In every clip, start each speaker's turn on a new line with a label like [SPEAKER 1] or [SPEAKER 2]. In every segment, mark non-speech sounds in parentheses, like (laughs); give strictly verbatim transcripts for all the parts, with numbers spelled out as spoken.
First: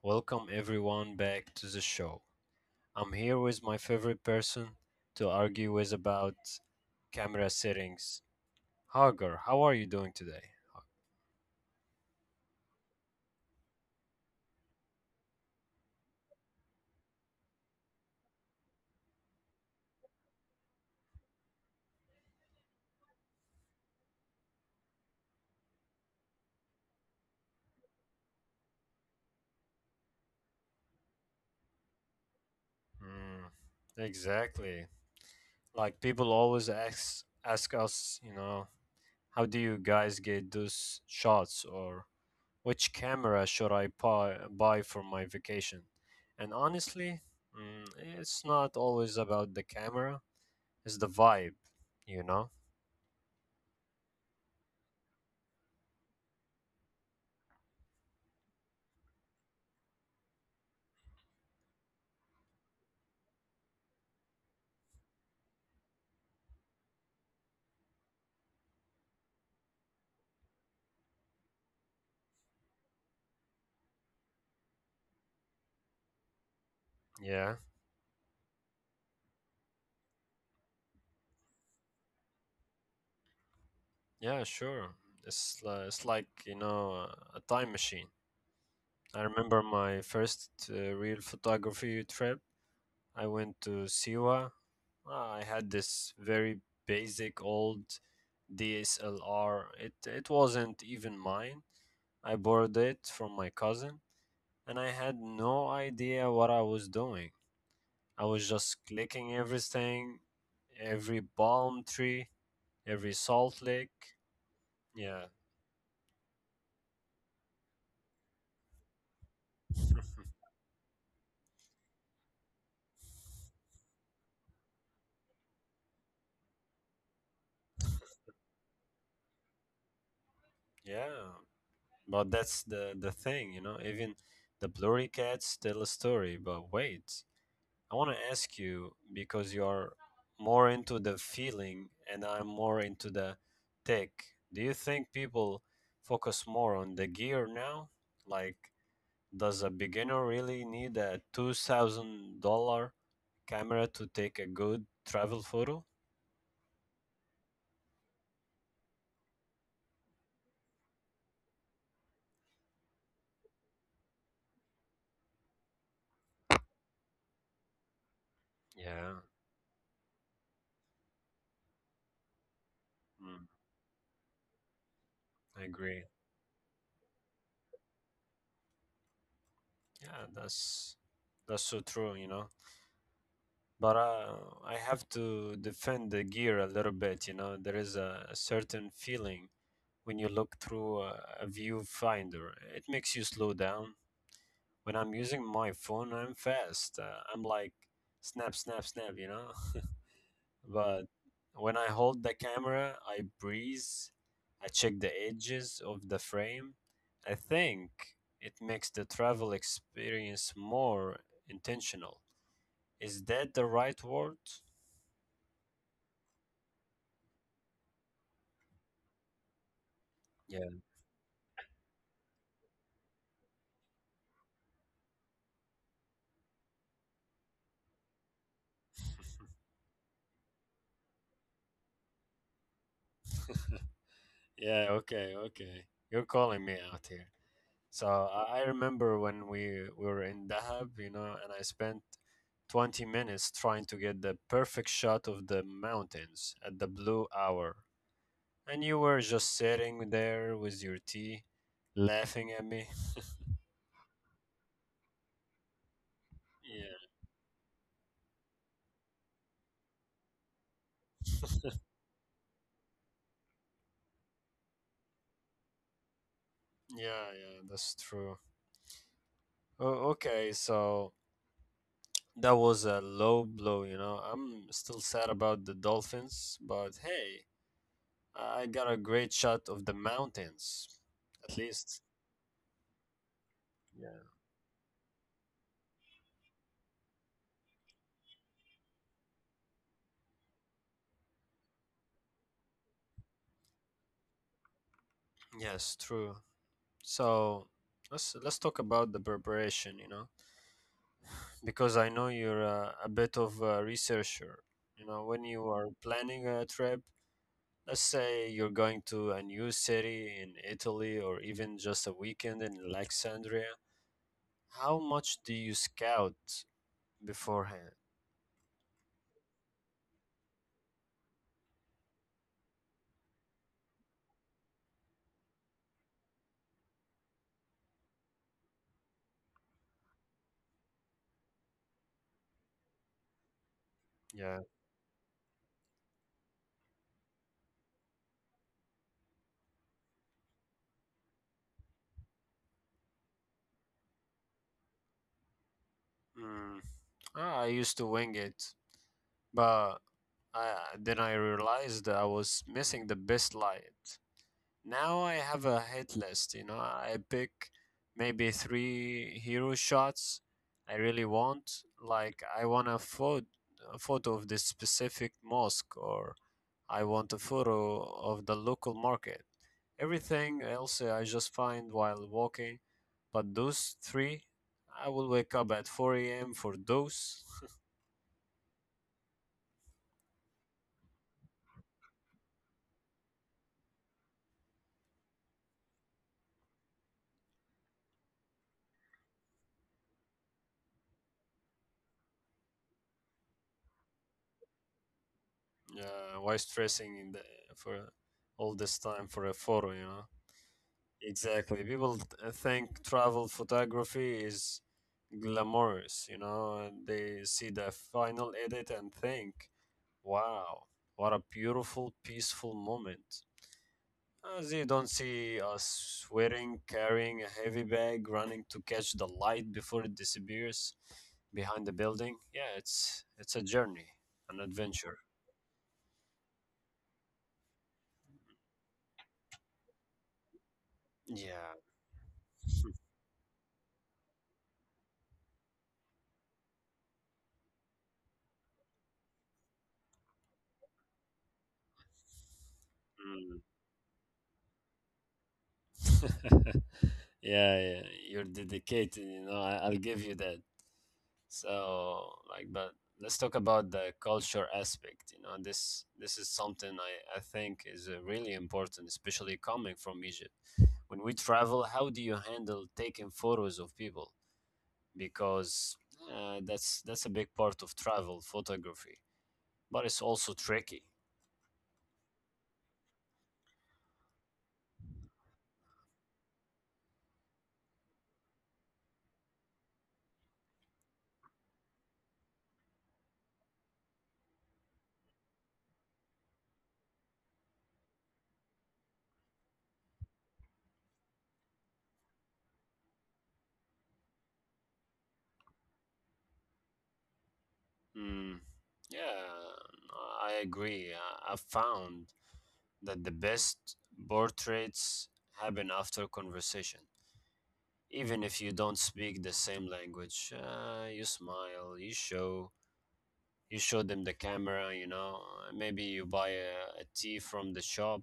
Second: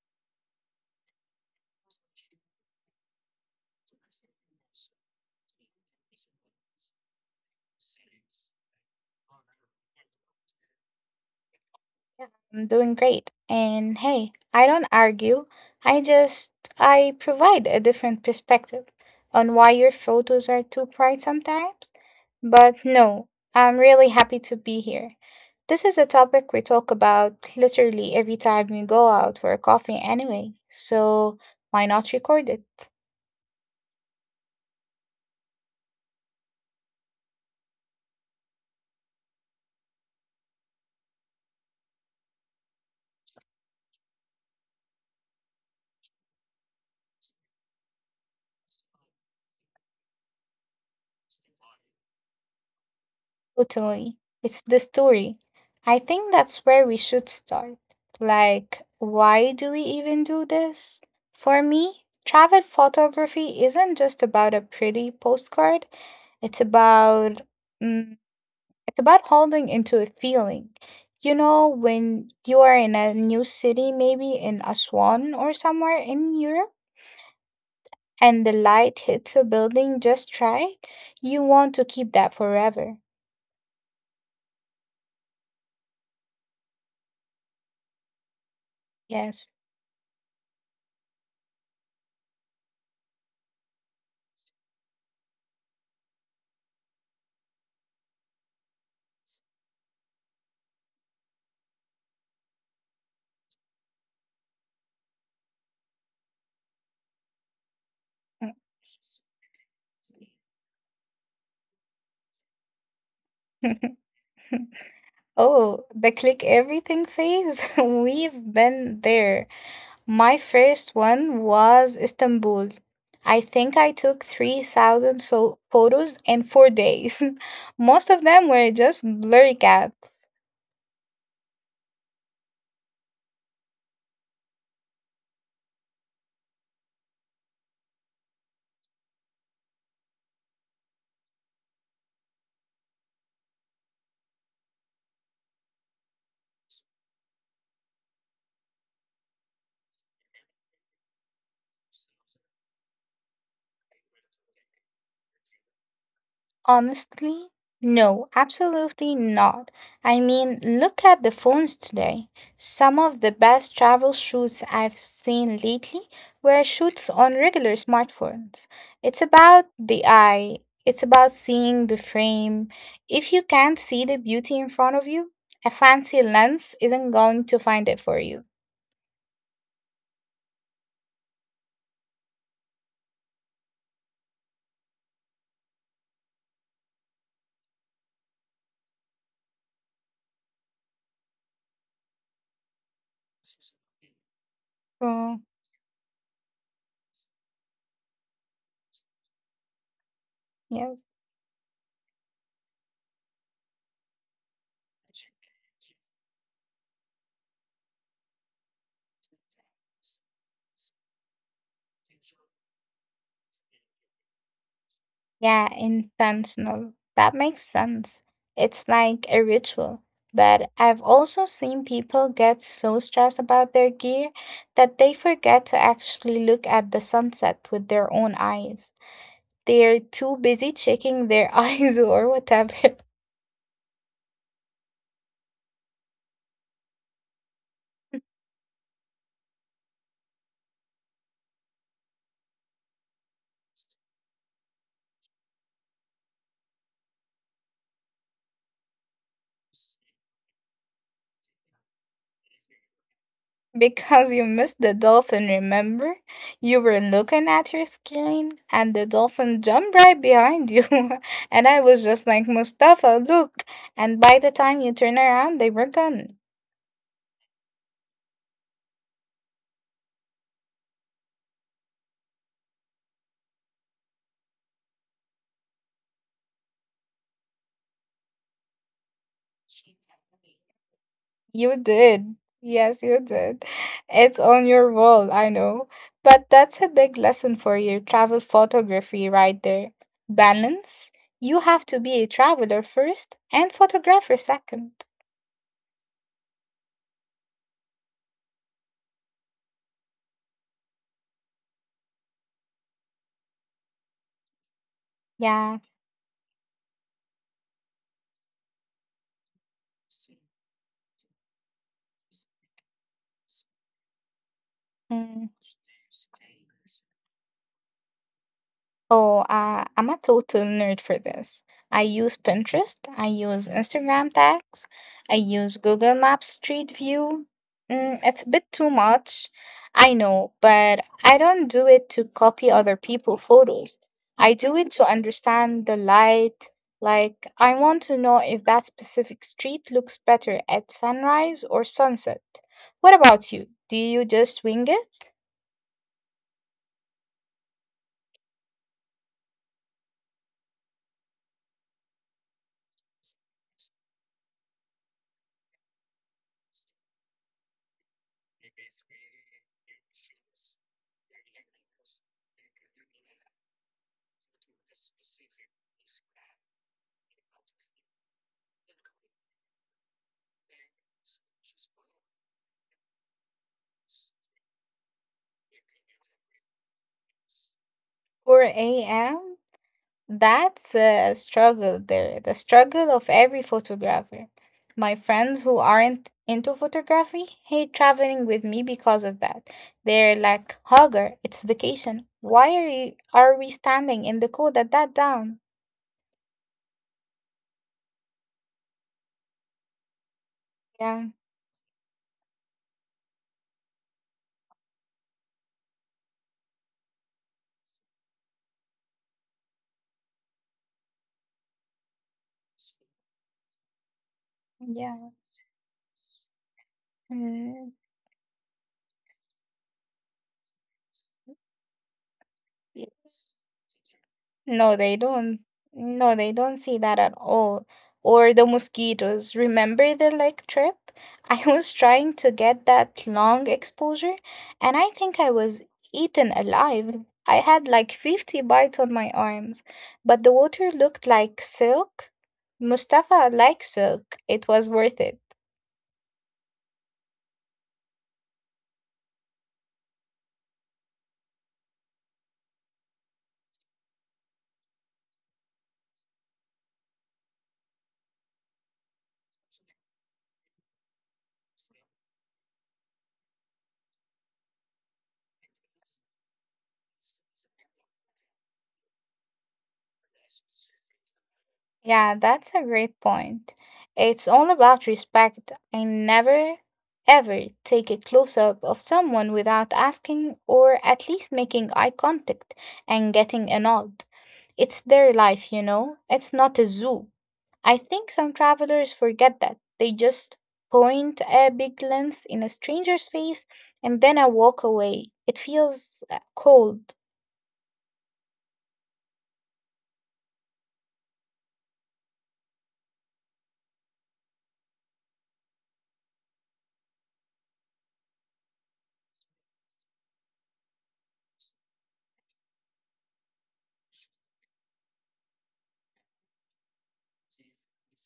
[SPEAKER 1] Welcome everyone back to the show. I'm here with my favorite person to argue with about camera settings. Hagar, how are you doing today?
[SPEAKER 2] I'm doing great. And hey, I don't argue. I just I provide a different perspective on why your photos are too bright sometimes. But no, I'm really happy to be here. This is a topic we talk about literally every time we go out for a coffee anyway. So why not record it?
[SPEAKER 1] Mm, exactly. Like people always ask ask us, you know, how do you guys get those shots or which camera should I buy, buy for my vacation? And honestly, mm, it's not always about the camera, it's the vibe, you know?
[SPEAKER 2] Totally. It's the story. I think that's where we should start. Like, why do we even do this? For me, travel photography isn't just about a pretty postcard. It's about mm, it's about holding into a feeling. You know, when you are in a new city, maybe in Aswan or somewhere in Europe,
[SPEAKER 1] Yeah,
[SPEAKER 2] and the light hits a building just right, you want to keep that forever.
[SPEAKER 1] yeah, sure. It's li- it's like you know uh, a time machine. I
[SPEAKER 2] Yes.
[SPEAKER 1] remember my first uh, real photography trip. I went to Siwa. Uh, I had this very basic old D S L R. It it wasn't even mine. I borrowed it from my cousin, and I had no idea what I was doing. I was just clicking everything, every palm tree, every salt lake.
[SPEAKER 2] (laughs)
[SPEAKER 1] Yeah. (laughs)
[SPEAKER 2] Oh, the click everything phase. (laughs) We've been there. My first one was Istanbul. I think I took three thousand so photos in four days. (laughs) Most of them were just blurry cats.
[SPEAKER 1] Yeah. But that's the the thing, you know. Even the blurry cats tell a story. But wait, I want to ask you because you're more into the feeling and I'm more into the tech. Do you think people focus more on the gear now? Like, does a beginner really need a two thousand dollar camera to take a good travel photo?
[SPEAKER 2] Honestly, no, absolutely not. I mean, look at the phones today. Some of the best travel shoots I've seen lately were shoots on regular smartphones. It's
[SPEAKER 1] Yeah,
[SPEAKER 2] about the eye, it's about seeing the frame. If you
[SPEAKER 1] mm,
[SPEAKER 2] can't see the beauty in front of you, a
[SPEAKER 1] I agree.
[SPEAKER 2] fancy lens isn't going to find it for you.
[SPEAKER 1] Yeah, that's that's so true. You know, but uh, I have to defend the gear a little bit. You know, there is a, a certain feeling when you look through a, a viewfinder. It makes you slow down. When I'm
[SPEAKER 2] Oh,
[SPEAKER 1] using my phone, I'm fast. Uh, I'm like snap, snap, snap. You know, (laughs)
[SPEAKER 2] yes.
[SPEAKER 1] but when I hold the camera, I breeze. I check the edges of the frame. I think it makes the travel experience more intentional. Is that the right word?
[SPEAKER 2] Yeah, intentional. That makes sense. It's like a ritual. But I've also seen people get so stressed about their gear that they forget to actually look at the sunset with their own eyes. They're too busy checking their (laughs) eyes or whatever.
[SPEAKER 1] Yeah, okay, okay. You're calling me out here. So I I remember when we, we were in Dahab, you know, and I spent twenty minutes trying to get the perfect shot of the mountains at the blue hour. And you were just sitting there with your tea, laughing at me.
[SPEAKER 2] Because you missed the dolphin, remember? You
[SPEAKER 1] Yeah,
[SPEAKER 2] were looking at your screen and the dolphin jumped right behind you. (laughs) And I was just like, Mustafa, look. And by the time you turn around, they were gone.
[SPEAKER 1] yeah, yeah, that's true. Oh, okay, so that was a low blow, you know. I'm still sad about the Dolphins, but hey, I got a great shot of the mountains, at
[SPEAKER 2] You
[SPEAKER 1] least.
[SPEAKER 2] did. Yes, you did.
[SPEAKER 1] Yeah.
[SPEAKER 2] It's on your wall, I know. But that's a big lesson for your travel photography right there. Balance. You have to be a traveler first and photographer second.
[SPEAKER 1] Yes, true. So let's let's talk about the preparation, you know, because I know you're a, a bit of a researcher. You know, when you
[SPEAKER 2] Yeah.
[SPEAKER 1] are planning a trip, let's say you're going to a new city in Italy or even just a weekend in Alexandria, how much
[SPEAKER 2] Hmm.
[SPEAKER 1] do you scout beforehand?
[SPEAKER 2] Oh, uh, I'm a total nerd for this. I use Pinterest, I use Instagram tags, I use Google Maps Street View. Mm, it's a bit too much, I know, but I don't do it to copy other people' photos. I
[SPEAKER 1] Yeah.
[SPEAKER 2] do it to understand the light. Like, I want to know if that specific street looks better at sunrise or sunset. What about you? Do you just wing it?
[SPEAKER 1] Mm. Ah, I used to wing it. But I, then I realized I was missing the best light. Now I have a hit list, you know. I pick maybe three hero shots I really want. Like I want a, photo, a photo of this specific mosque, or I want a photo of the local market. Everything else uh, I just find while walking, but those three, I will wake up at four a m for those.
[SPEAKER 2] four a m? That's a struggle there, the struggle of every photographer. My friends who aren't into photography hate traveling with me because of that. They're like, Hogger, it's vacation. Why are you, are we standing in the cold at that down?
[SPEAKER 1] Yeah, why stressing in the, for all this time for a photo, you know?
[SPEAKER 2] Yeah,
[SPEAKER 1] Exactly. People th- uh, think travel photography is glamorous, you know, and they see the final edit and think, wow, what a beautiful, peaceful moment. As you don't
[SPEAKER 2] yeah.
[SPEAKER 1] see us sweating, carrying a heavy
[SPEAKER 2] Mm,
[SPEAKER 1] bag, running to catch the light before it disappears behind the building. Yeah,
[SPEAKER 2] yeah.
[SPEAKER 1] it's it's a journey, an
[SPEAKER 2] No, they
[SPEAKER 1] adventure.
[SPEAKER 2] don't. No, they don't see that at all. Or the mosquitoes. Remember the lake trip? (laughs) I
[SPEAKER 1] Yeah.
[SPEAKER 2] was trying to get that long exposure and I think I was eaten alive. I had like fifty bites on my arms, but the water looked like silk. Mustafa likes silk. It was worth it.
[SPEAKER 1] (laughs) yeah, yeah, you're dedicated, you know, I, I'll give you that. So, like, but let's talk about the culture aspect. You know, this this is something I, I think is uh, really important, especially coming from Egypt. When we travel, how do you handle taking photos of people? Because uh, that's that's a big part of travel photography, but it's also tricky.
[SPEAKER 2] Yeah, that's a great point. It's all about respect. I never, ever take a close up of someone without asking or at least making eye contact and getting a nod. It's their life, you know? It's not a zoo. I think some travelers forget that. They just point a big lens in a stranger's face and then I walk away. It feels uh, cold,
[SPEAKER 1] Mm. Yeah, I agree. I- I've found that the best portraits happen after conversation. Even if you don't speak the same language, uh, you smile, you show, you show them the camera, you know, maybe you buy a, a tea from the shop.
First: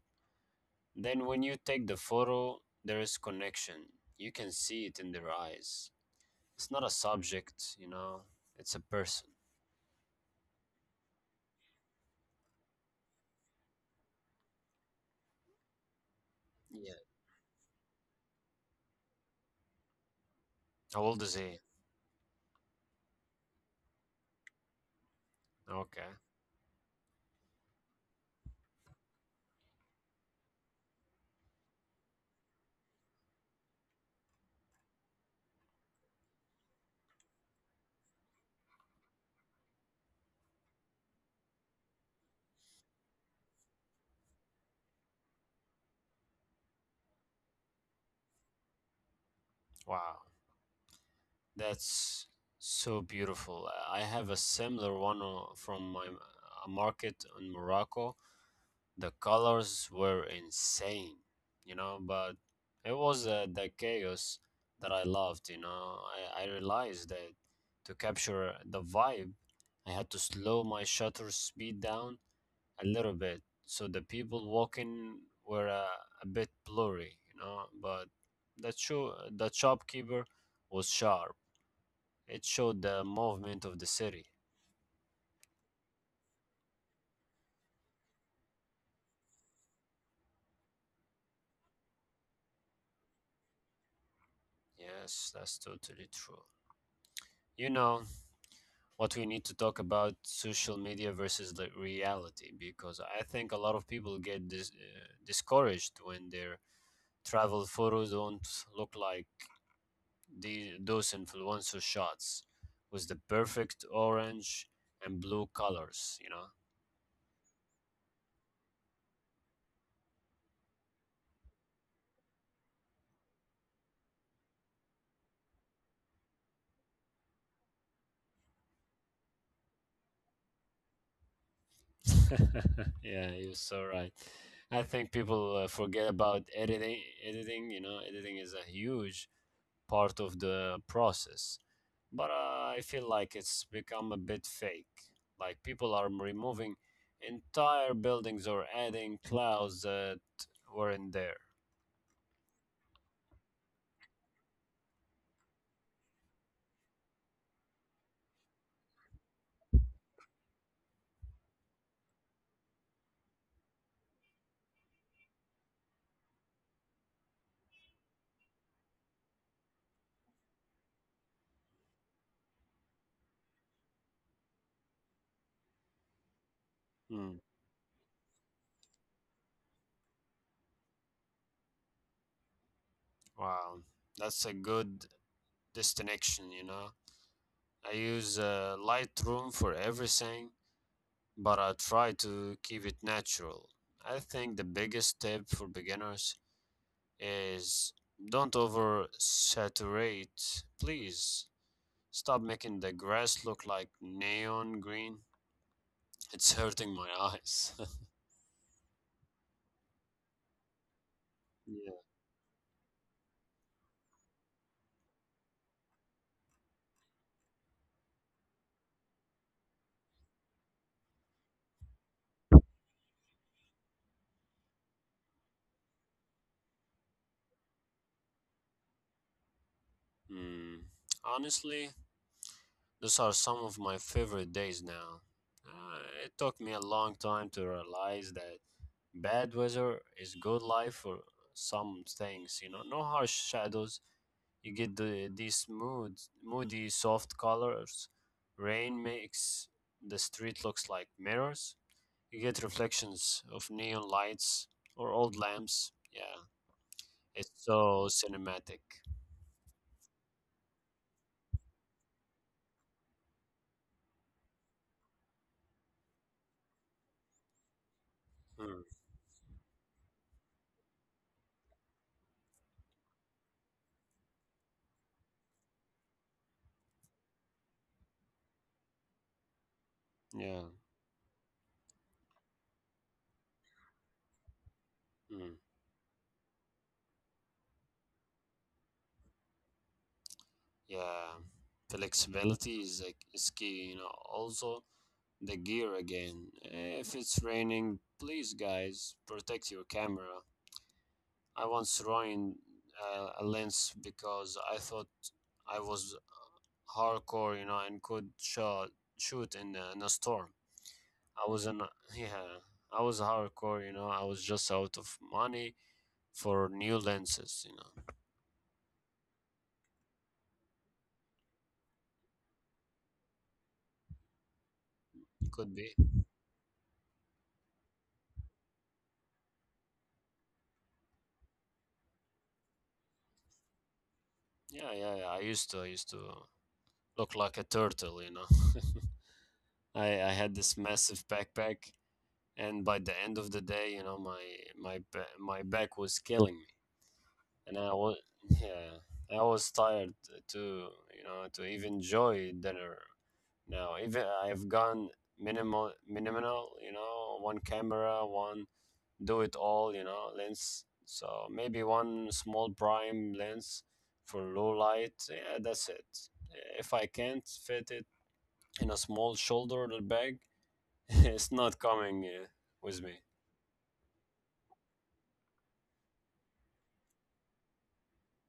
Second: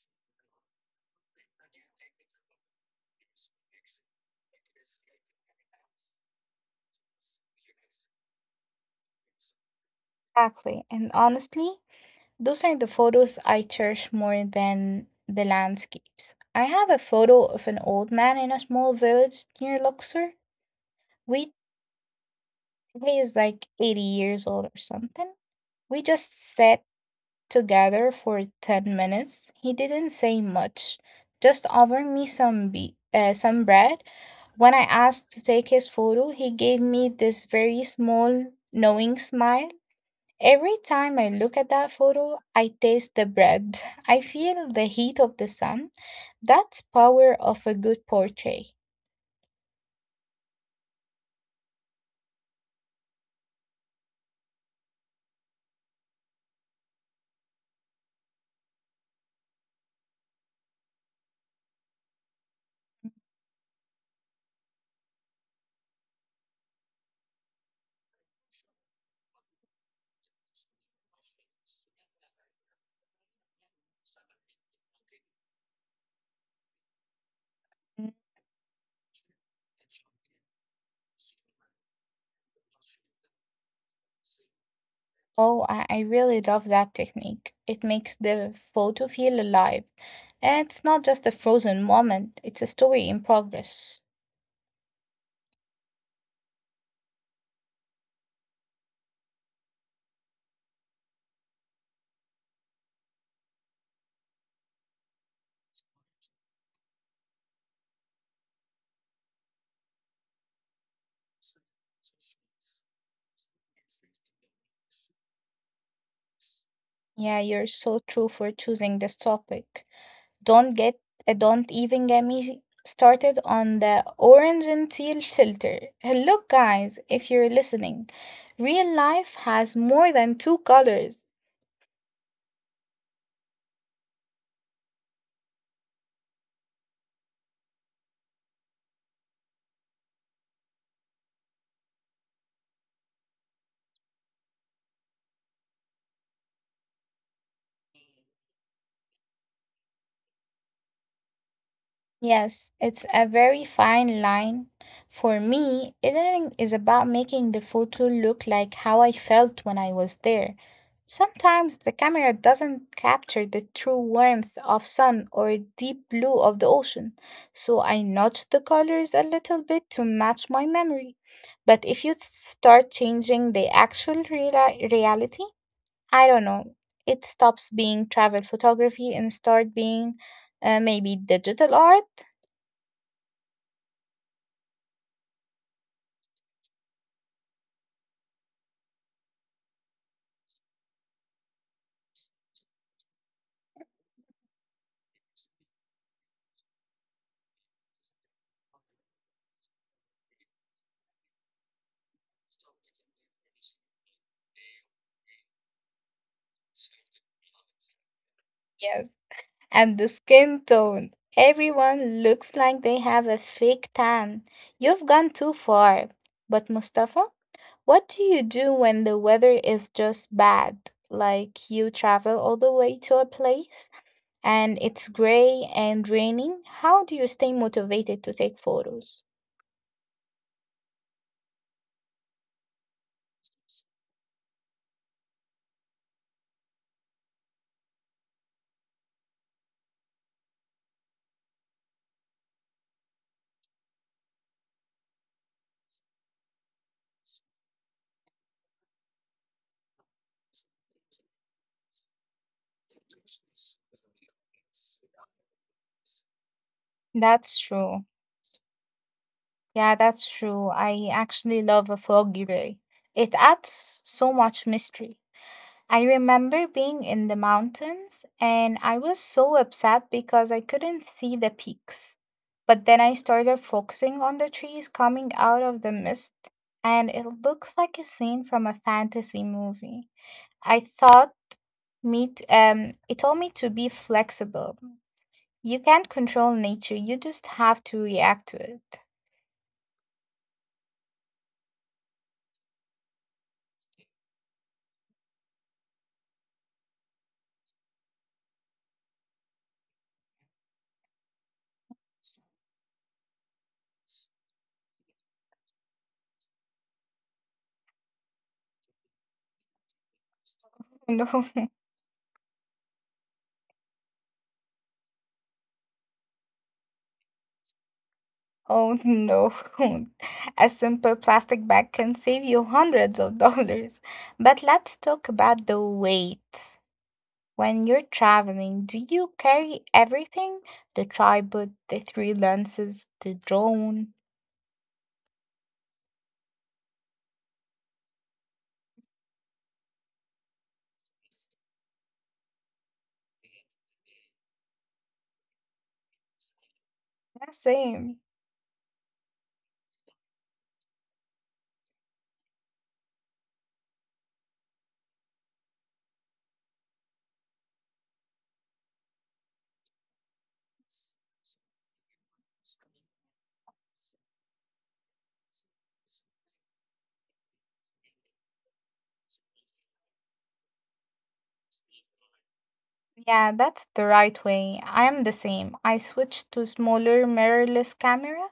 [SPEAKER 1] Then when you take the photo, there is connection. You can see it in their eyes. It's not a subject, you know, it's a person.
[SPEAKER 2] actually. And honestly, those are the photos I cherish more than the landscapes. I have a
[SPEAKER 1] Yeah.
[SPEAKER 2] photo of an old man in a small village near Luxor.
[SPEAKER 1] How old is
[SPEAKER 2] We
[SPEAKER 1] he?
[SPEAKER 2] He is like eighty years old or something. We
[SPEAKER 1] Okay.
[SPEAKER 2] just sat together for ten minutes. He didn't say much, just offered me some be- uh, some bread. When I asked to take his photo, he gave me this very small knowing smile. Every time I look at that photo, I taste the bread. (laughs) I feel the heat of the sun. That's power of a good portrait.
[SPEAKER 1] Wow. That's so beautiful. I have a similar one o- from my m- a market in Morocco. The colors were insane, you know, but it was uh, the chaos that I loved, you know. I, I realized that to capture the vibe, I had to slow my shutter speed down a little bit. So the people walking were uh, a bit blurry, you know, but
[SPEAKER 2] Mm.
[SPEAKER 1] the, cho- the shopkeeper was sharp, it showed the movement of the city.
[SPEAKER 2] Oh, I, I really love that technique. It makes the photo feel alive. And it's not just a frozen moment, it's a story in progress.
[SPEAKER 1] Yes, that's totally true. You know what we need to talk about social media versus the reality because I think a lot of people get dis- uh, discouraged when their travel photos don't look like the those influencer shots with the perfect orange and blue colors, you know.
[SPEAKER 2] Yeah, you're so true for choosing this topic. Don't get uh, don't even get me started on the orange and teal filter. Hello guys, if you're listening, real life has more than two colors.
[SPEAKER 1] (laughs) Yeah, you're so right. I think people uh, forget about editing. Editing, you know, editing is a huge part of the process. But uh, I feel like it's become a bit fake. Like people are removing entire buildings or adding clouds that weren't there.
[SPEAKER 2] Yes, it's a very fine line. For me, eating is about making the photo look like how I felt when I was there. Sometimes the camera doesn't capture the true warmth of sun or deep blue of the ocean, so I notch the colors a little bit to match my memory. But if you start changing the actual reali reality, I don't know, it
[SPEAKER 1] Hmm.
[SPEAKER 2] stops being travel photography and start being uh, maybe digital art.
[SPEAKER 1] Wow, that's a good distinction, you know. I use uh, Lightroom for everything, but I try to keep it natural. I think the biggest tip for beginners is don't oversaturate, please. Stop making the grass look like neon green. It's hurting my eyes. (laughs)
[SPEAKER 2] Yes. And the skin tone.
[SPEAKER 1] Yeah.
[SPEAKER 2] Everyone looks like they have a fake tan. You've gone too far. But Mustafa, what do you do when the weather is just bad? Like you travel all the way to a place and it's gray and raining. How do you stay motivated to take photos?
[SPEAKER 1] Hmm. Honestly, those are some of my favorite days now. Uh, it took me a long time to realize that bad weather is good life for some things. You know, no harsh shadows. You get the these mood, moody, soft colors. Rain makes the street looks like mirrors. You get reflections of neon lights or old lamps. Yeah, it's
[SPEAKER 2] That's true.
[SPEAKER 1] so cinematic.
[SPEAKER 2] Yeah, that's true. I actually love a foggy day. It adds so much mystery. I remember being in the mountains and
[SPEAKER 1] Mm,
[SPEAKER 2] I was so upset because I couldn't see the peaks. But then I started focusing on the trees coming out of the mist, and it looks like a scene from a fantasy movie.
[SPEAKER 1] yeah,
[SPEAKER 2] I thought meet um it told me to be flexible.
[SPEAKER 1] mm,
[SPEAKER 2] You can't control nature, you just have to react to it.
[SPEAKER 1] yeah. Flexibility is like is key, you know. Also, the gear again. If it's raining, please, guys, protect your camera. I once ruined uh, a lens because I thought I was hardcore, you know, and could shot shoot in a, in a storm.
[SPEAKER 2] (laughs) No.
[SPEAKER 1] I was in, yeah, I was hardcore, you know. I was just out of money for new lenses, you know.
[SPEAKER 2] Oh no, (laughs) a simple plastic bag can save you hundreds of (laughs) dollars. But let's talk about the
[SPEAKER 1] Could be.
[SPEAKER 2] weight. When you're traveling, do you carry everything? The tripod, the three lenses, the drone?
[SPEAKER 1] Yeah, yeah, yeah. I used to, I used to look like a turtle, you know. (laughs) I, I had this massive backpack, and by the end of the day, you know, my my ba- my back was killing me,
[SPEAKER 2] Yeah,
[SPEAKER 1] and I was,
[SPEAKER 2] same.
[SPEAKER 1] yeah, I was tired to, you know, to even enjoy dinner. Now, even I've gone minimal, minimal, you know, one camera, one do it all, you know, lens. So maybe one small prime lens for low light. Yeah, that's it. If I can't fit it in a small shoulder bag, (laughs) it's not coming uh, with me.
[SPEAKER 2] Yeah, that's the right way. I am the same. I switched to smaller mirrorless camera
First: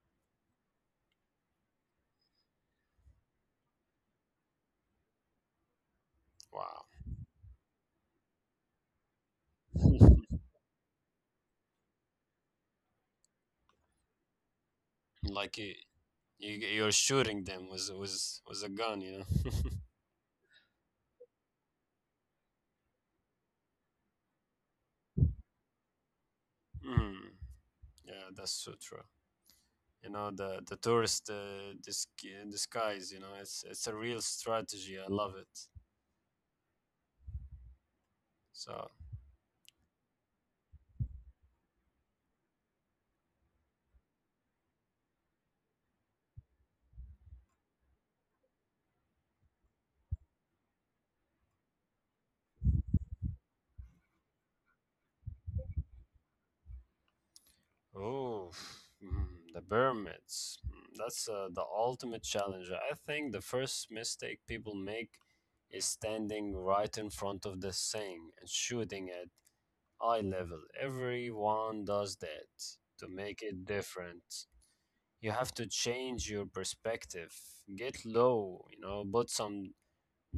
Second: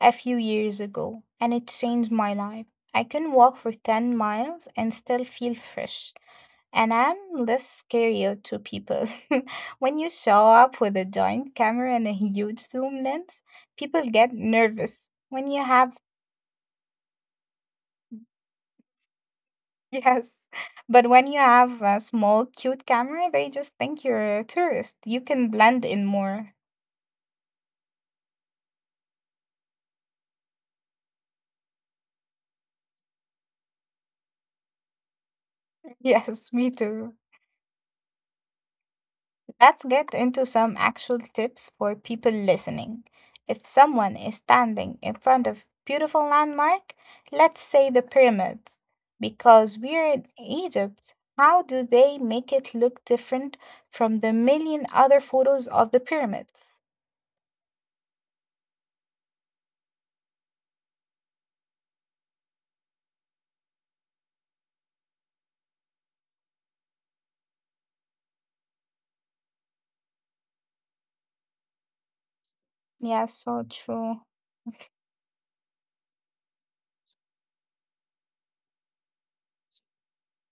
[SPEAKER 2] a few years ago, and it changed my life. I can walk for ten miles and still feel fresh.
[SPEAKER 1] Wow.
[SPEAKER 2] And I'm less scarier to people. (laughs) When you show up with a giant camera and a huge zoom lens, people get nervous.
[SPEAKER 1] (laughs)
[SPEAKER 2] When
[SPEAKER 1] like
[SPEAKER 2] you
[SPEAKER 1] you,
[SPEAKER 2] have,
[SPEAKER 1] you, you're shooting them with, with, with a gun, you know. (laughs)
[SPEAKER 2] (laughs) yes, but when you have a small, cute camera, they just think you're a tourist. You can blend in more.
[SPEAKER 1] Mm, yeah, that's so true. You know the the tourist uh, dis- disguise. You know it's it's a real strategy. I love it.
[SPEAKER 2] (laughs) Yes, me too.
[SPEAKER 1] So
[SPEAKER 2] Let's get into some actual tips for people listening. If someone is standing in front of beautiful landmark, let's say the pyramids, because we're in Egypt, how do they make it look different from the million other photos of the pyramids?
[SPEAKER 1] oh, mm, the pyramids. Mm, that's uh, the ultimate challenge. I think the first mistake people make is standing right in front of the thing and shooting at eye level. Everyone does that. To
[SPEAKER 2] Yeah,
[SPEAKER 1] make
[SPEAKER 2] so
[SPEAKER 1] it
[SPEAKER 2] true.
[SPEAKER 1] different, you have to change your perspective. Get low, you know, put some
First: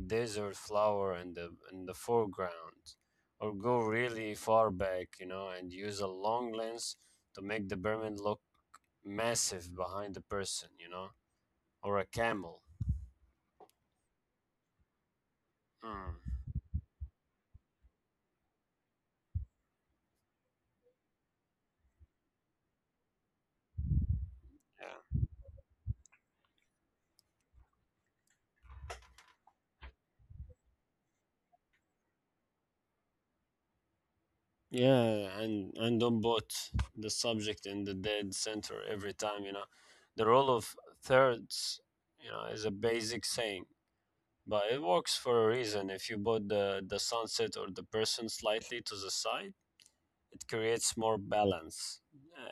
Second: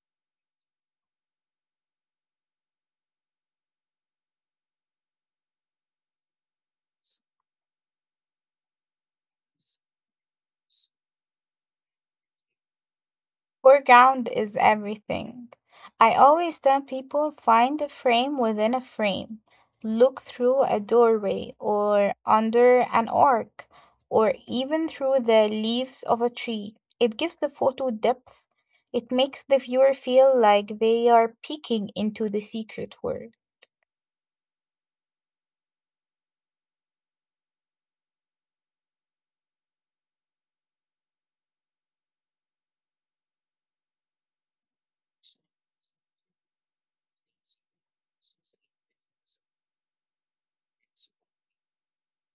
[SPEAKER 1] desert flower in the in the foreground or go really far back, you know, and use a long lens to make the pyramid look massive behind the person, you know, or a camel.
[SPEAKER 2] Foreground is everything. I
[SPEAKER 1] Mm,
[SPEAKER 2] always tell people find a frame within a frame. Look through a doorway or under an arc or even through the leaves of a tree. It gives the photo depth. It makes the viewer feel like they are peeking into the secret world.
[SPEAKER 1] yeah. Yeah, and and don't put the subject in the dead center every time, you know. The role of thirds, you know, is a basic saying, but it works for a reason. If you put the the sunset or the person slightly to the side, it creates more balance.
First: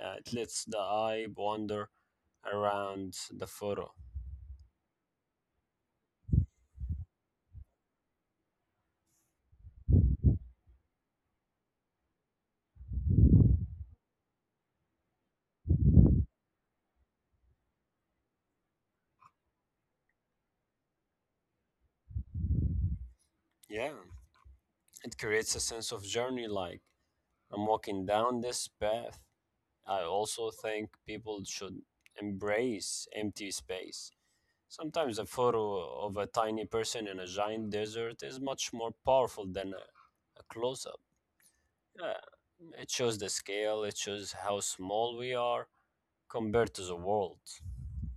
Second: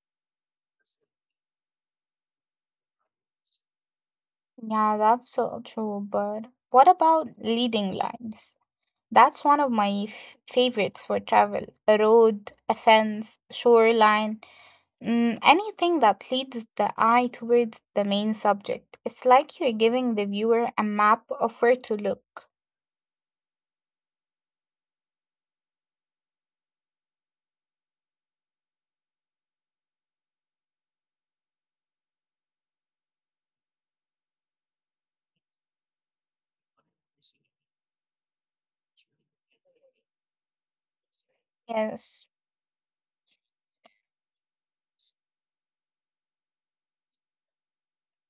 [SPEAKER 1] Uh, it lets the eye wander around the photo.
[SPEAKER 2] Yeah, that's so true. But what about leading lines? That's one of my f- favorites for travel. A road, a fence, shoreline, mm, anything that leads the eye towards the main subject. It's like you're giving the viewer a map of where to look.
[SPEAKER 1] Yeah, it creates a sense of journey, like I'm walking down this path. I also think people should embrace empty space. Sometimes a photo of a tiny person in a giant desert is much more powerful than a, a close up. Yeah,
[SPEAKER 2] Yes.
[SPEAKER 1] it shows the scale, it shows how small we are compared to the world.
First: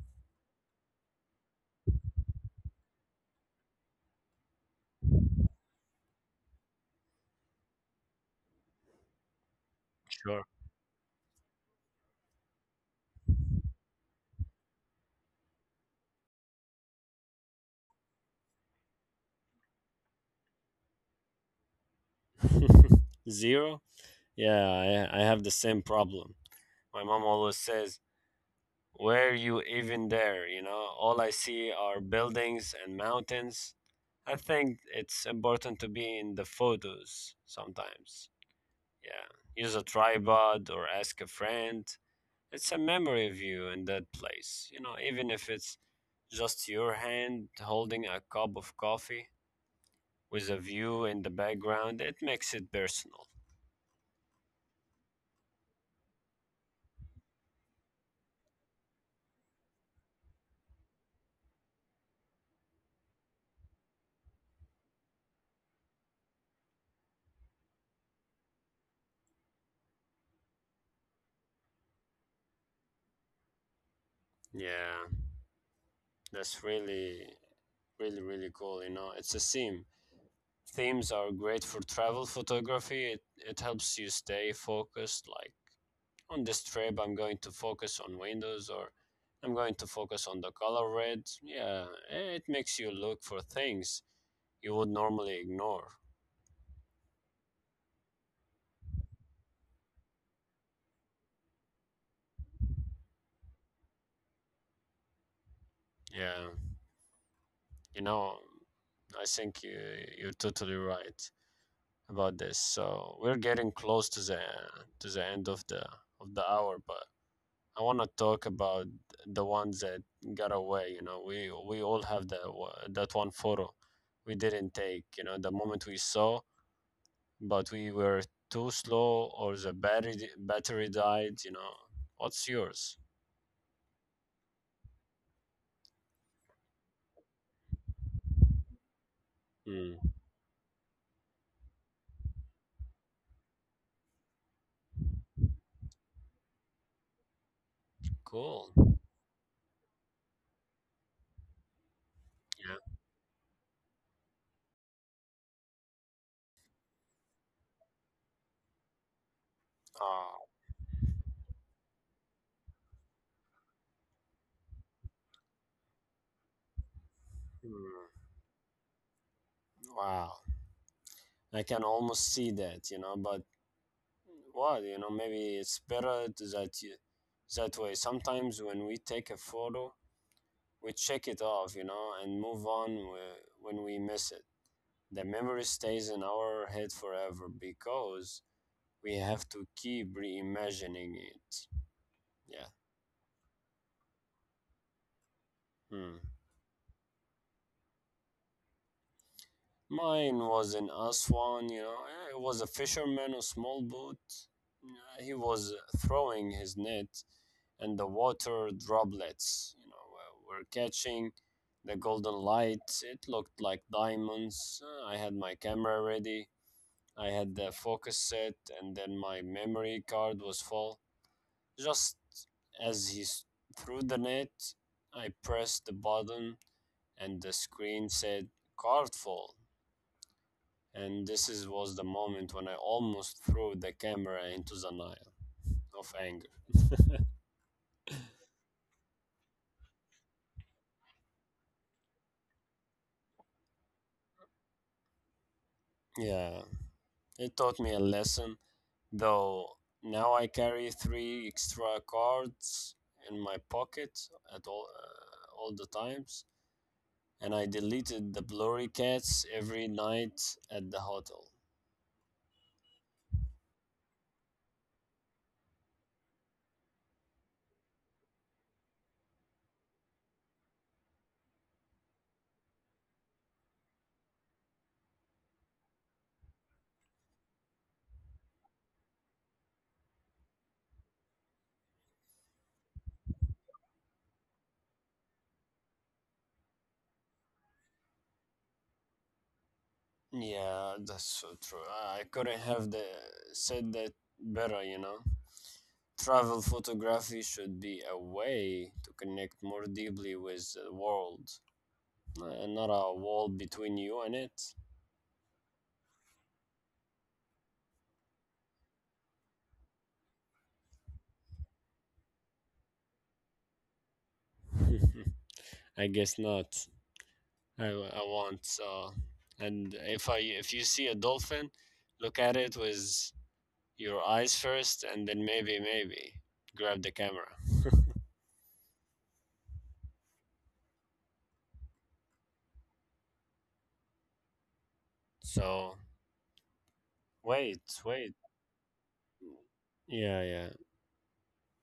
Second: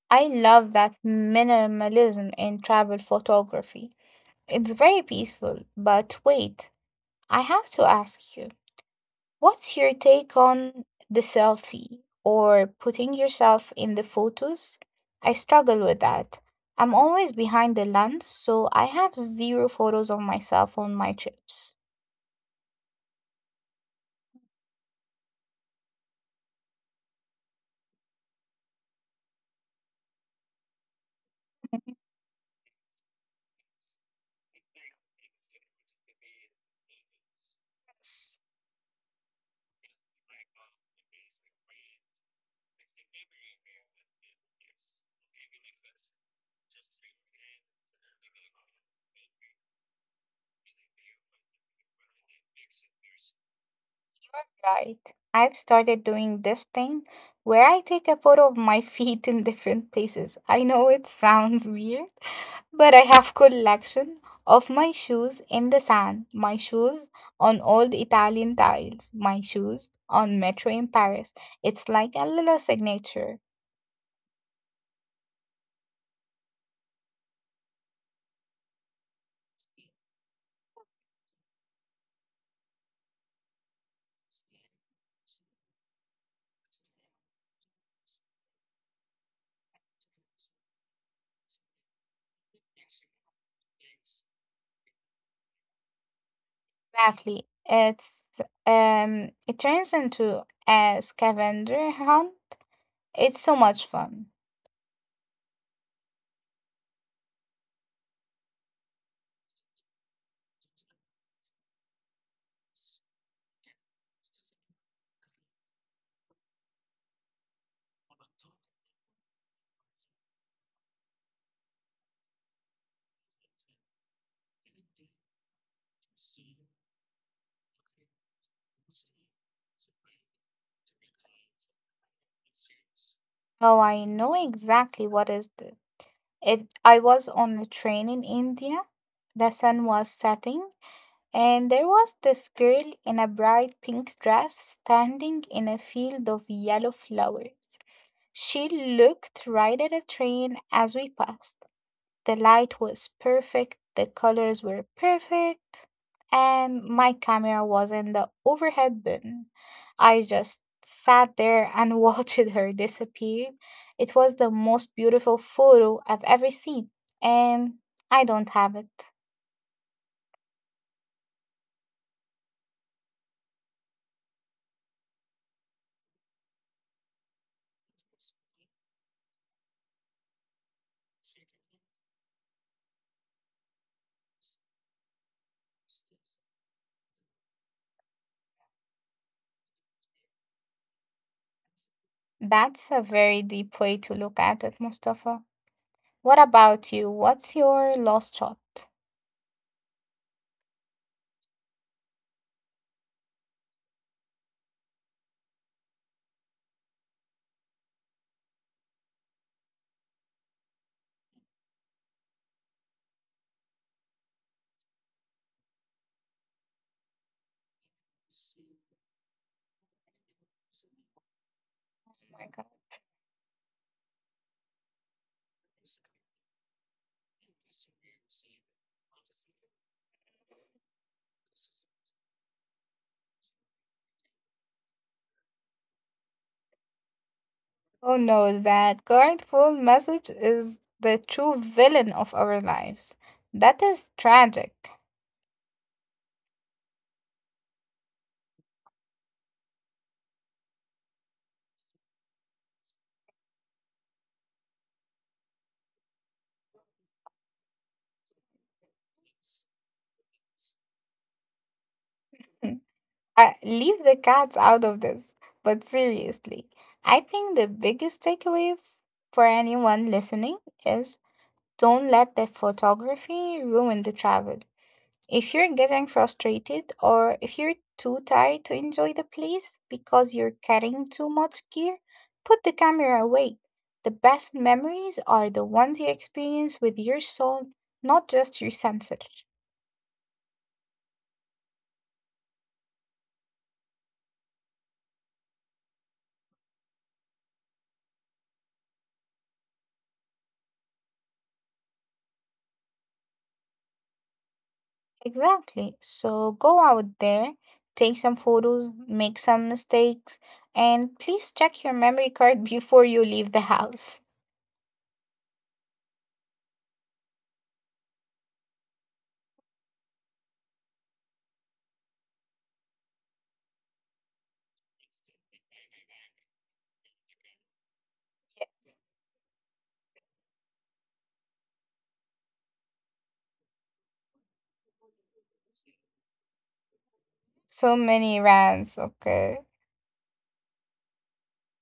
[SPEAKER 2] I love that minimalism in travel photography. It's very peaceful, but wait, I have to ask you, what's your take
[SPEAKER 1] Sure.
[SPEAKER 2] on the selfie or putting yourself in the photos? I struggle with that. I'm always behind the lens, so I have zero photos of myself on my trips.
[SPEAKER 1] (laughs) Zero? Yeah, I, I have the same problem. My mom always says, where you even there? You know, all I see
[SPEAKER 2] (laughs)
[SPEAKER 1] are buildings and mountains. I think it's important to be in the photos sometimes.
[SPEAKER 2] Yes,
[SPEAKER 1] Yeah. Use a tripod or ask a friend. It's a memory of you in that place. You know, even if it's just your hand holding a cup of coffee with a view in the background, it makes it personal.
[SPEAKER 2] you're right. I've started doing this thing where I take a photo of my (laughs) feet in different places. I know it sounds weird, but I have collection of my shoes in the sand, my shoes on old Italian tiles, my shoes on metro in Paris. It's like a little signature.
[SPEAKER 1] Yeah. That's really, really, really cool. You know, it's a theme. Themes are great for travel photography. It, it helps you stay focused, like on this trip I'm going to focus on windows or I'm going to focus on the color red, yeah, it makes you look for things you would normally ignore.
[SPEAKER 2] Exactly. It's um it turns into a scavenger hunt. It's so much fun.
[SPEAKER 1] yeah you know I think you, you're totally right about this. So we're getting close to the to the end of the of the hour, but I want to talk about the ones that got away. You know, we we all have that wa- that one photo we didn't take, you know, the moment we saw, but we were too slow or the battery di- battery died. You know, what's yours?
[SPEAKER 2] Oh, I know exactly what is this. It I was on a train in India. The sun
[SPEAKER 1] Hmm.
[SPEAKER 2] was setting and there was this girl in a bright pink dress standing in a field of yellow flowers. She
[SPEAKER 1] Cool.
[SPEAKER 2] looked right at a train as we passed. The light
[SPEAKER 1] Yeah.
[SPEAKER 2] was perfect, the colors were perfect, and my camera was in the overhead bin. I
[SPEAKER 1] Oh.
[SPEAKER 2] just sat there and (laughs) watched her disappear. It was the most beautiful photo I've ever seen, and
[SPEAKER 1] Hmm.
[SPEAKER 2] I don't have it.
[SPEAKER 1] Wow, I can almost see that, you know, but what, you know, maybe it's better to that you that way. Sometimes when we take a photo we check it off, you know, and move on. Wh- when we miss it, the memory stays in our head forever because we have to keep reimagining it. Yeah.
[SPEAKER 2] That's a very deep way to look at it, Mustafa.
[SPEAKER 1] Hmm.
[SPEAKER 2] What about you? What's your last shot? Oh
[SPEAKER 1] Mine was in Aswan, you know. eh, It was a fisherman, a small boat. Uh, He was throwing his net, and the water droplets, you know, were were catching the golden light. It looked like diamonds. Uh, I had my camera ready. I had the focus set, and then my memory card was full. Just
[SPEAKER 2] my God.
[SPEAKER 1] as he s- threw the net, I pressed the button, and the screen said, "Card full." And this is, was the moment when I almost threw the camera into the Nile of anger.
[SPEAKER 2] Oh no, that guardful message is the true villain of our lives. That is tragic.
[SPEAKER 1] (laughs) Yeah, it taught me a lesson, though. Now I carry three extra cards in my pocket at all uh, all the times, and I deleted the blurry cats every night at the hotel.
[SPEAKER 2] Hmm. Uh, leave the cats out of this. But seriously, I think the biggest takeaway f- for anyone listening is don't let the photography ruin the travel. If you're getting frustrated or if you're too tired to enjoy the place because you're carrying too much gear, put the camera away. The best memories are the ones you experience with your soul, not just your sensor.
[SPEAKER 1] Yeah, that's so true. I couldn't have the, said that better, you know. Travel photography should be a way to connect more deeply with the world, uh, and not a wall between you and it.
[SPEAKER 2] Exactly. So go out there, take some photos, make some mistakes, and please check your memory card (laughs) before you leave the house.
[SPEAKER 1] (laughs) I guess not. I, I want so. And if I if you see a dolphin, look at it with your eyes first, and then maybe maybe grab the camera. (laughs) So wait,
[SPEAKER 2] So
[SPEAKER 1] wait.
[SPEAKER 2] many rants, okay.
[SPEAKER 1] Yeah, yeah.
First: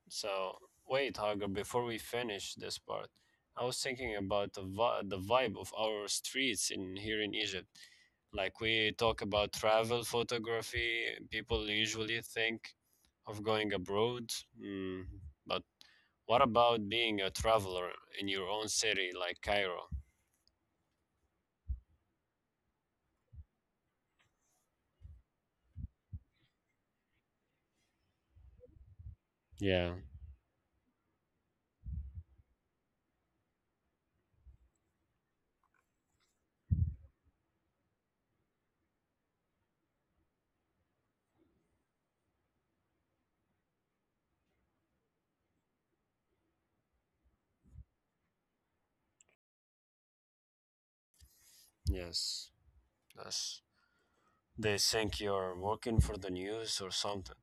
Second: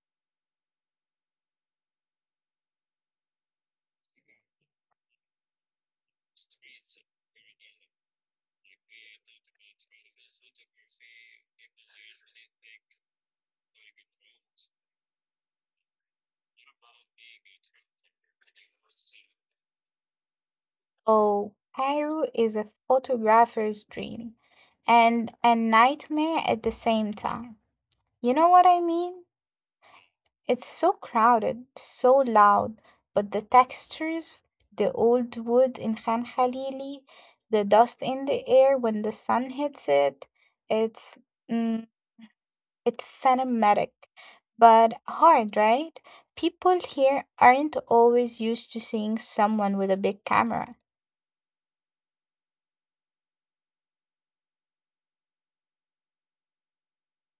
[SPEAKER 1] So wait, Hagar, before we finish this part, I was thinking about the vi- the vibe of our streets in here in Egypt. Like, we talk about travel photography, people usually think of going abroad. Mm, but what about being a traveler in your own city, like Cairo?
[SPEAKER 2] Oh, Cairo is a photographer's dream and a nightmare at the same time. You know what I mean?
[SPEAKER 1] Yeah.
[SPEAKER 2] It's so crowded, so loud, but the textures, the old wood in Khan Khalili, the dust in the air when the sun hits it, it's mm, it's cinematic, but hard, right? People here aren't always used to seeing someone with a big camera.
[SPEAKER 1] Yes. That's. They think you're working for the news or something.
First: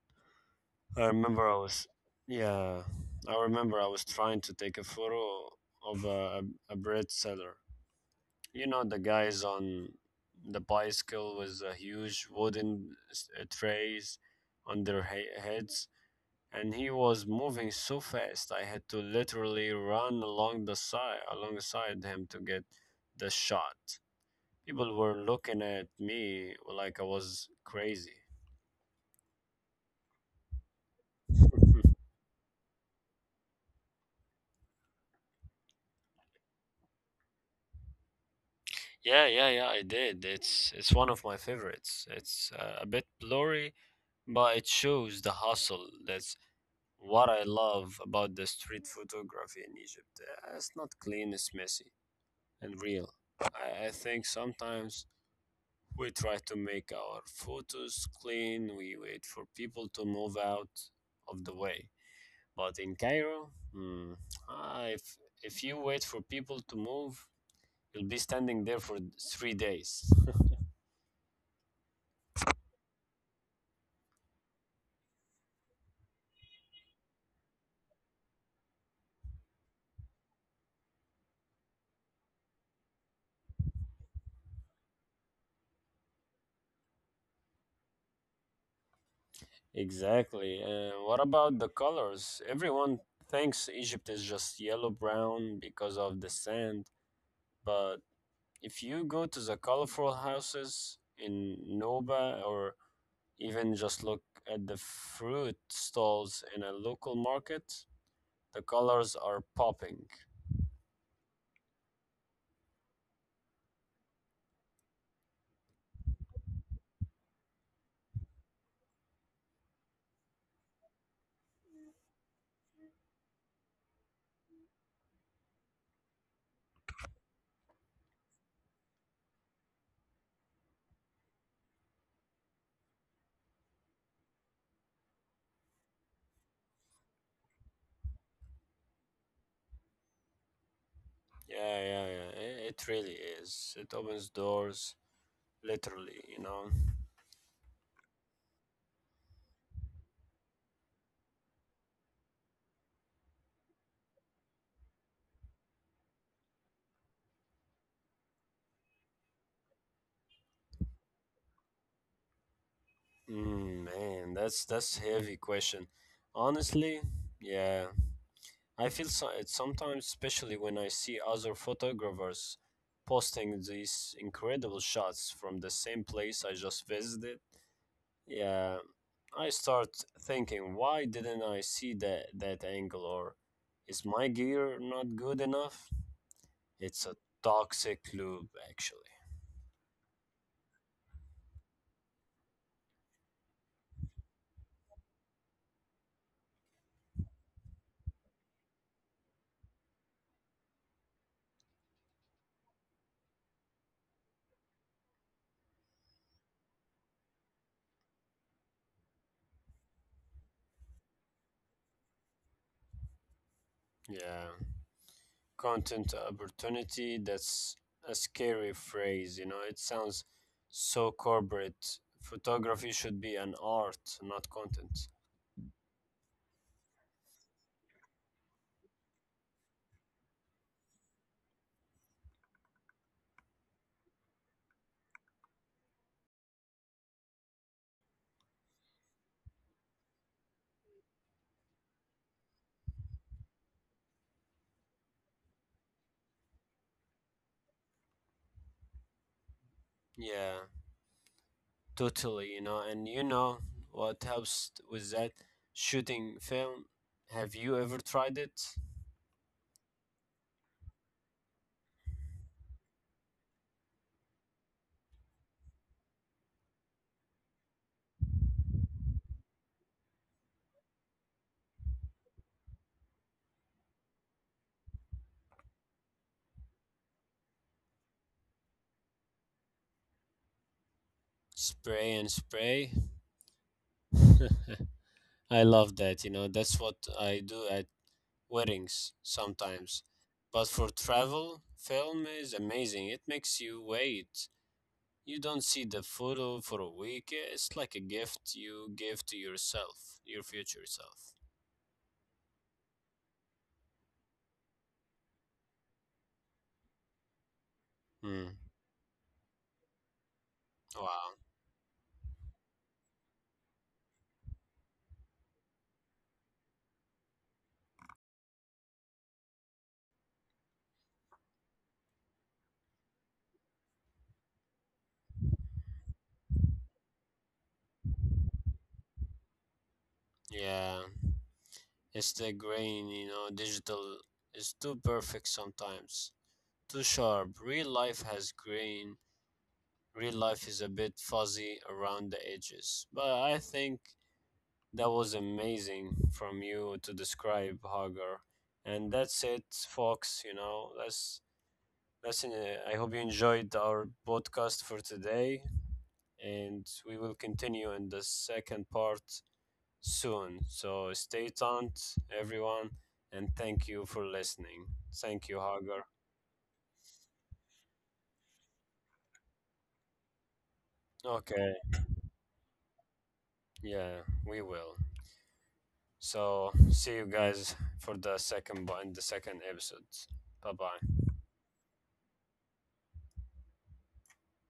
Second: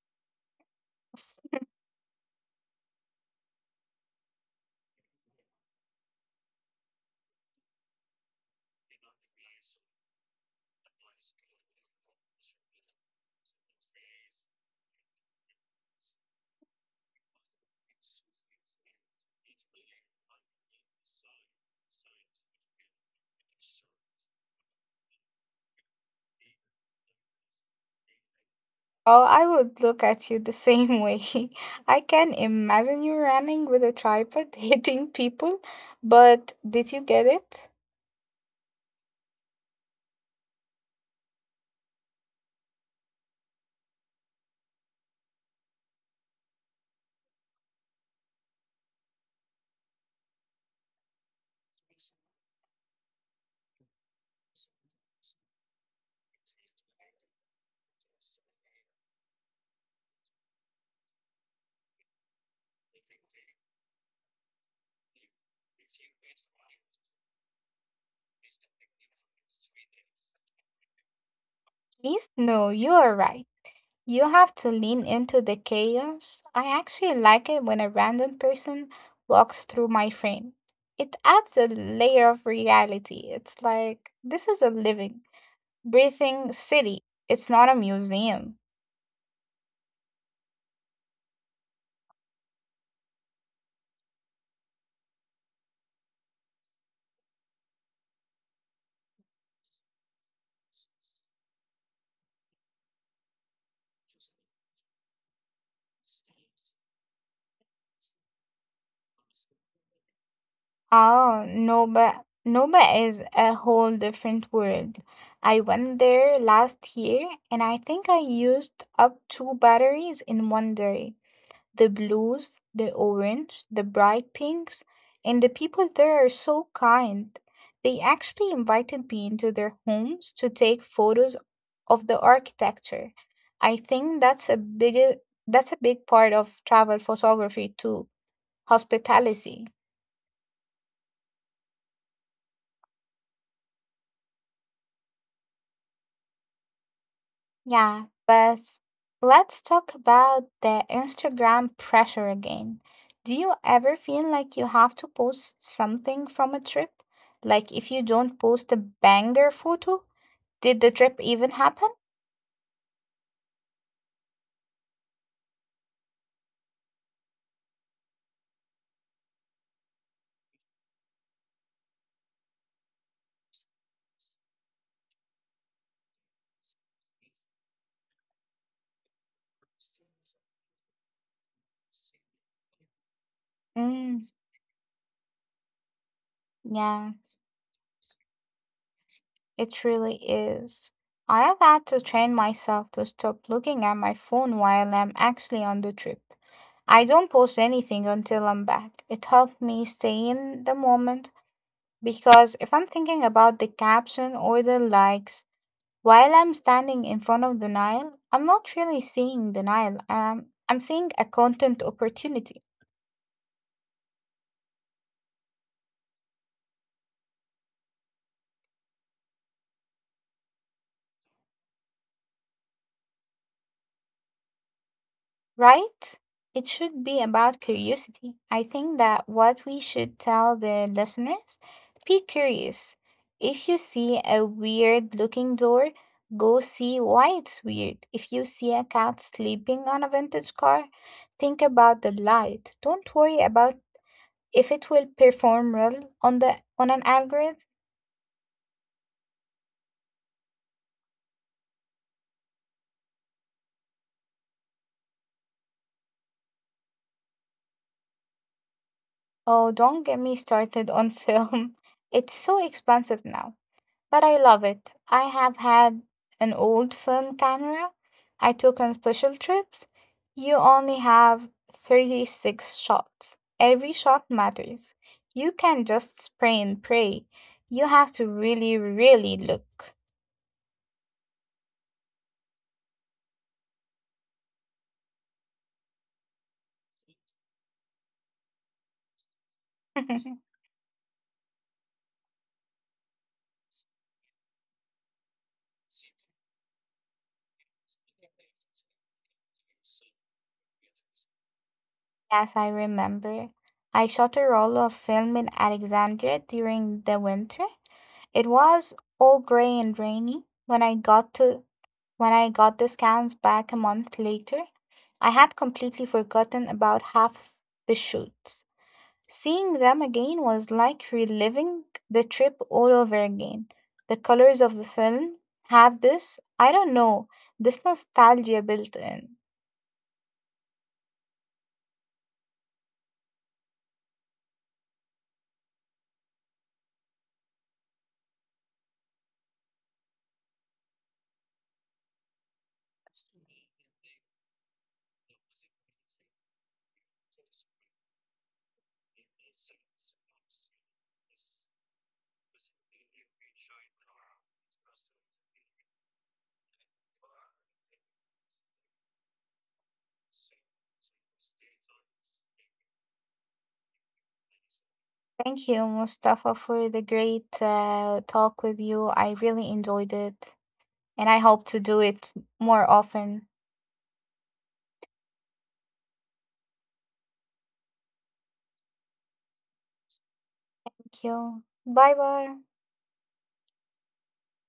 [SPEAKER 1] I remember I was, yeah, I remember I was trying to take a photo of a, a bread seller. You know, the guys on the bicycle with the huge wooden s- uh, trays on their he- heads, and he was moving so fast. I had to literally run along the side, alongside him to get the shot. People were looking at me like I was crazy.
[SPEAKER 2] Oh, I would look at you the same way. (laughs) I
[SPEAKER 1] (laughs)
[SPEAKER 2] can imagine you running with a tripod (laughs) hitting people, but did you get it?
[SPEAKER 1] Yeah, yeah, yeah, I did. It's it's one of my favorites. It's uh, a bit blurry, but it shows the hustle. That's what I love about the street photography in Egypt. Uh, It's not clean, it's messy and real. I, I think sometimes we try to make our photos clean. We wait for people to move out of the way. But in Cairo, hmm, ah, if if you wait for people to move, you'll be standing there for three days.
[SPEAKER 2] Please? No, you are right. You have to lean into the chaos. I actually like it when a random person walks through my frame. It adds a layer of reality. It's like this is a living, breathing city. It's not a museum.
[SPEAKER 1] Exactly. Uh, what about the colors? Everyone thinks Egypt is just yellow brown because of the sand, but if you go to the colorful houses in Nuba, or even just look at the fruit stalls in a local market, the colors are popping.
[SPEAKER 2] Ah, Nova. Nova is a whole different world. I went there last year and I think I used up two batteries in one day. The blues, the orange, the bright pinks, and the people there are so kind. They actually invited me into their homes to take photos of the architecture. I think that's a big that's a big part of travel photography too, hospitality.
[SPEAKER 1] Yeah, yeah, yeah. i- It really is. It opens doors, literally, you know.
[SPEAKER 2] Yeah, but let's talk about the Instagram pressure again. Do you ever feel like you have to post something from a trip? Like if you don't post a banger photo, did the trip even happen?
[SPEAKER 1] Mm, man, that's that's heavy question. Honestly, yeah. I feel so- it sometimes, especially when I see other photographers posting these incredible shots from the same place I just visited. Yeah, I start thinking, why didn't I see that that angle? Or is
[SPEAKER 2] Mm,
[SPEAKER 1] my gear not good enough? It's
[SPEAKER 2] yeah.
[SPEAKER 1] a toxic loop, actually.
[SPEAKER 2] It really is. I have had to train myself to stop looking at my phone while I'm actually on the trip. I don't post anything until I'm back. It helped me stay in the moment because if I'm thinking about the caption or the likes while I'm standing in front of the Nile, I'm not really seeing the Nile. Um, I'm seeing a content opportunity.
[SPEAKER 1] Yeah, content opportunity. That's a scary phrase. You know, it sounds so corporate. Photography should be an art, not content.
[SPEAKER 2] Right? It should be about curiosity. I think that what we should tell the listeners be curious. If you see a weird looking door, go see why it's weird. If you see a cat sleeping on a vintage car, think about the light. Don't worry about if it will perform well on the on an algorithm.
[SPEAKER 1] Yeah, totally, you know, and you know what helps t- with that? Shooting film. Have you ever tried it?
[SPEAKER 2] Oh, don't get me started on film. (laughs) It's so expensive now. But I love it. I have had an old film camera I took on special trips. You only have thirty-six shots. Every shot matters. You can just spray and pray. You have to really, really look.
[SPEAKER 1] Spray and spray. (laughs) I love that, you know, that's what I do at weddings sometimes.
[SPEAKER 2] (laughs)
[SPEAKER 1] But for travel, film is amazing. It makes you wait. You don't see the photo for a week. It's like a gift you give to yourself, your future self.
[SPEAKER 2] Yes, I remember. I shot a roll of film in Alexandria during the winter. It
[SPEAKER 1] Hmm.
[SPEAKER 2] was all gray and rainy. When I got
[SPEAKER 1] Wow.
[SPEAKER 2] to When I got the scans back a month later, I had completely forgotten about half the shoots. Seeing them again was like reliving the trip all over again. The colors of the film have this, I don't know, this nostalgia built in.
[SPEAKER 1] Yeah. It's the grain, you know, digital is too perfect sometimes, too sharp. Real life has grain. Real life is a bit fuzzy around the edges. But I think that was amazing from you to describe, Hagar. And that's it, folks. You know, that's that's. Uh, I hope you enjoyed our podcast for today, and we will continue in the second part soon. So stay tuned, everyone, and thank you for listening. Thank you,
[SPEAKER 2] Thank you,
[SPEAKER 1] Hagar.
[SPEAKER 2] Mustafa, for the great uh, talk with you. I really enjoyed it and I hope
[SPEAKER 1] Okay,
[SPEAKER 2] to do it more often.
[SPEAKER 1] yeah, we will. So see you guys for the second bu- in the second episode. Bye bye.
[SPEAKER 2] Thank you. Bye bye.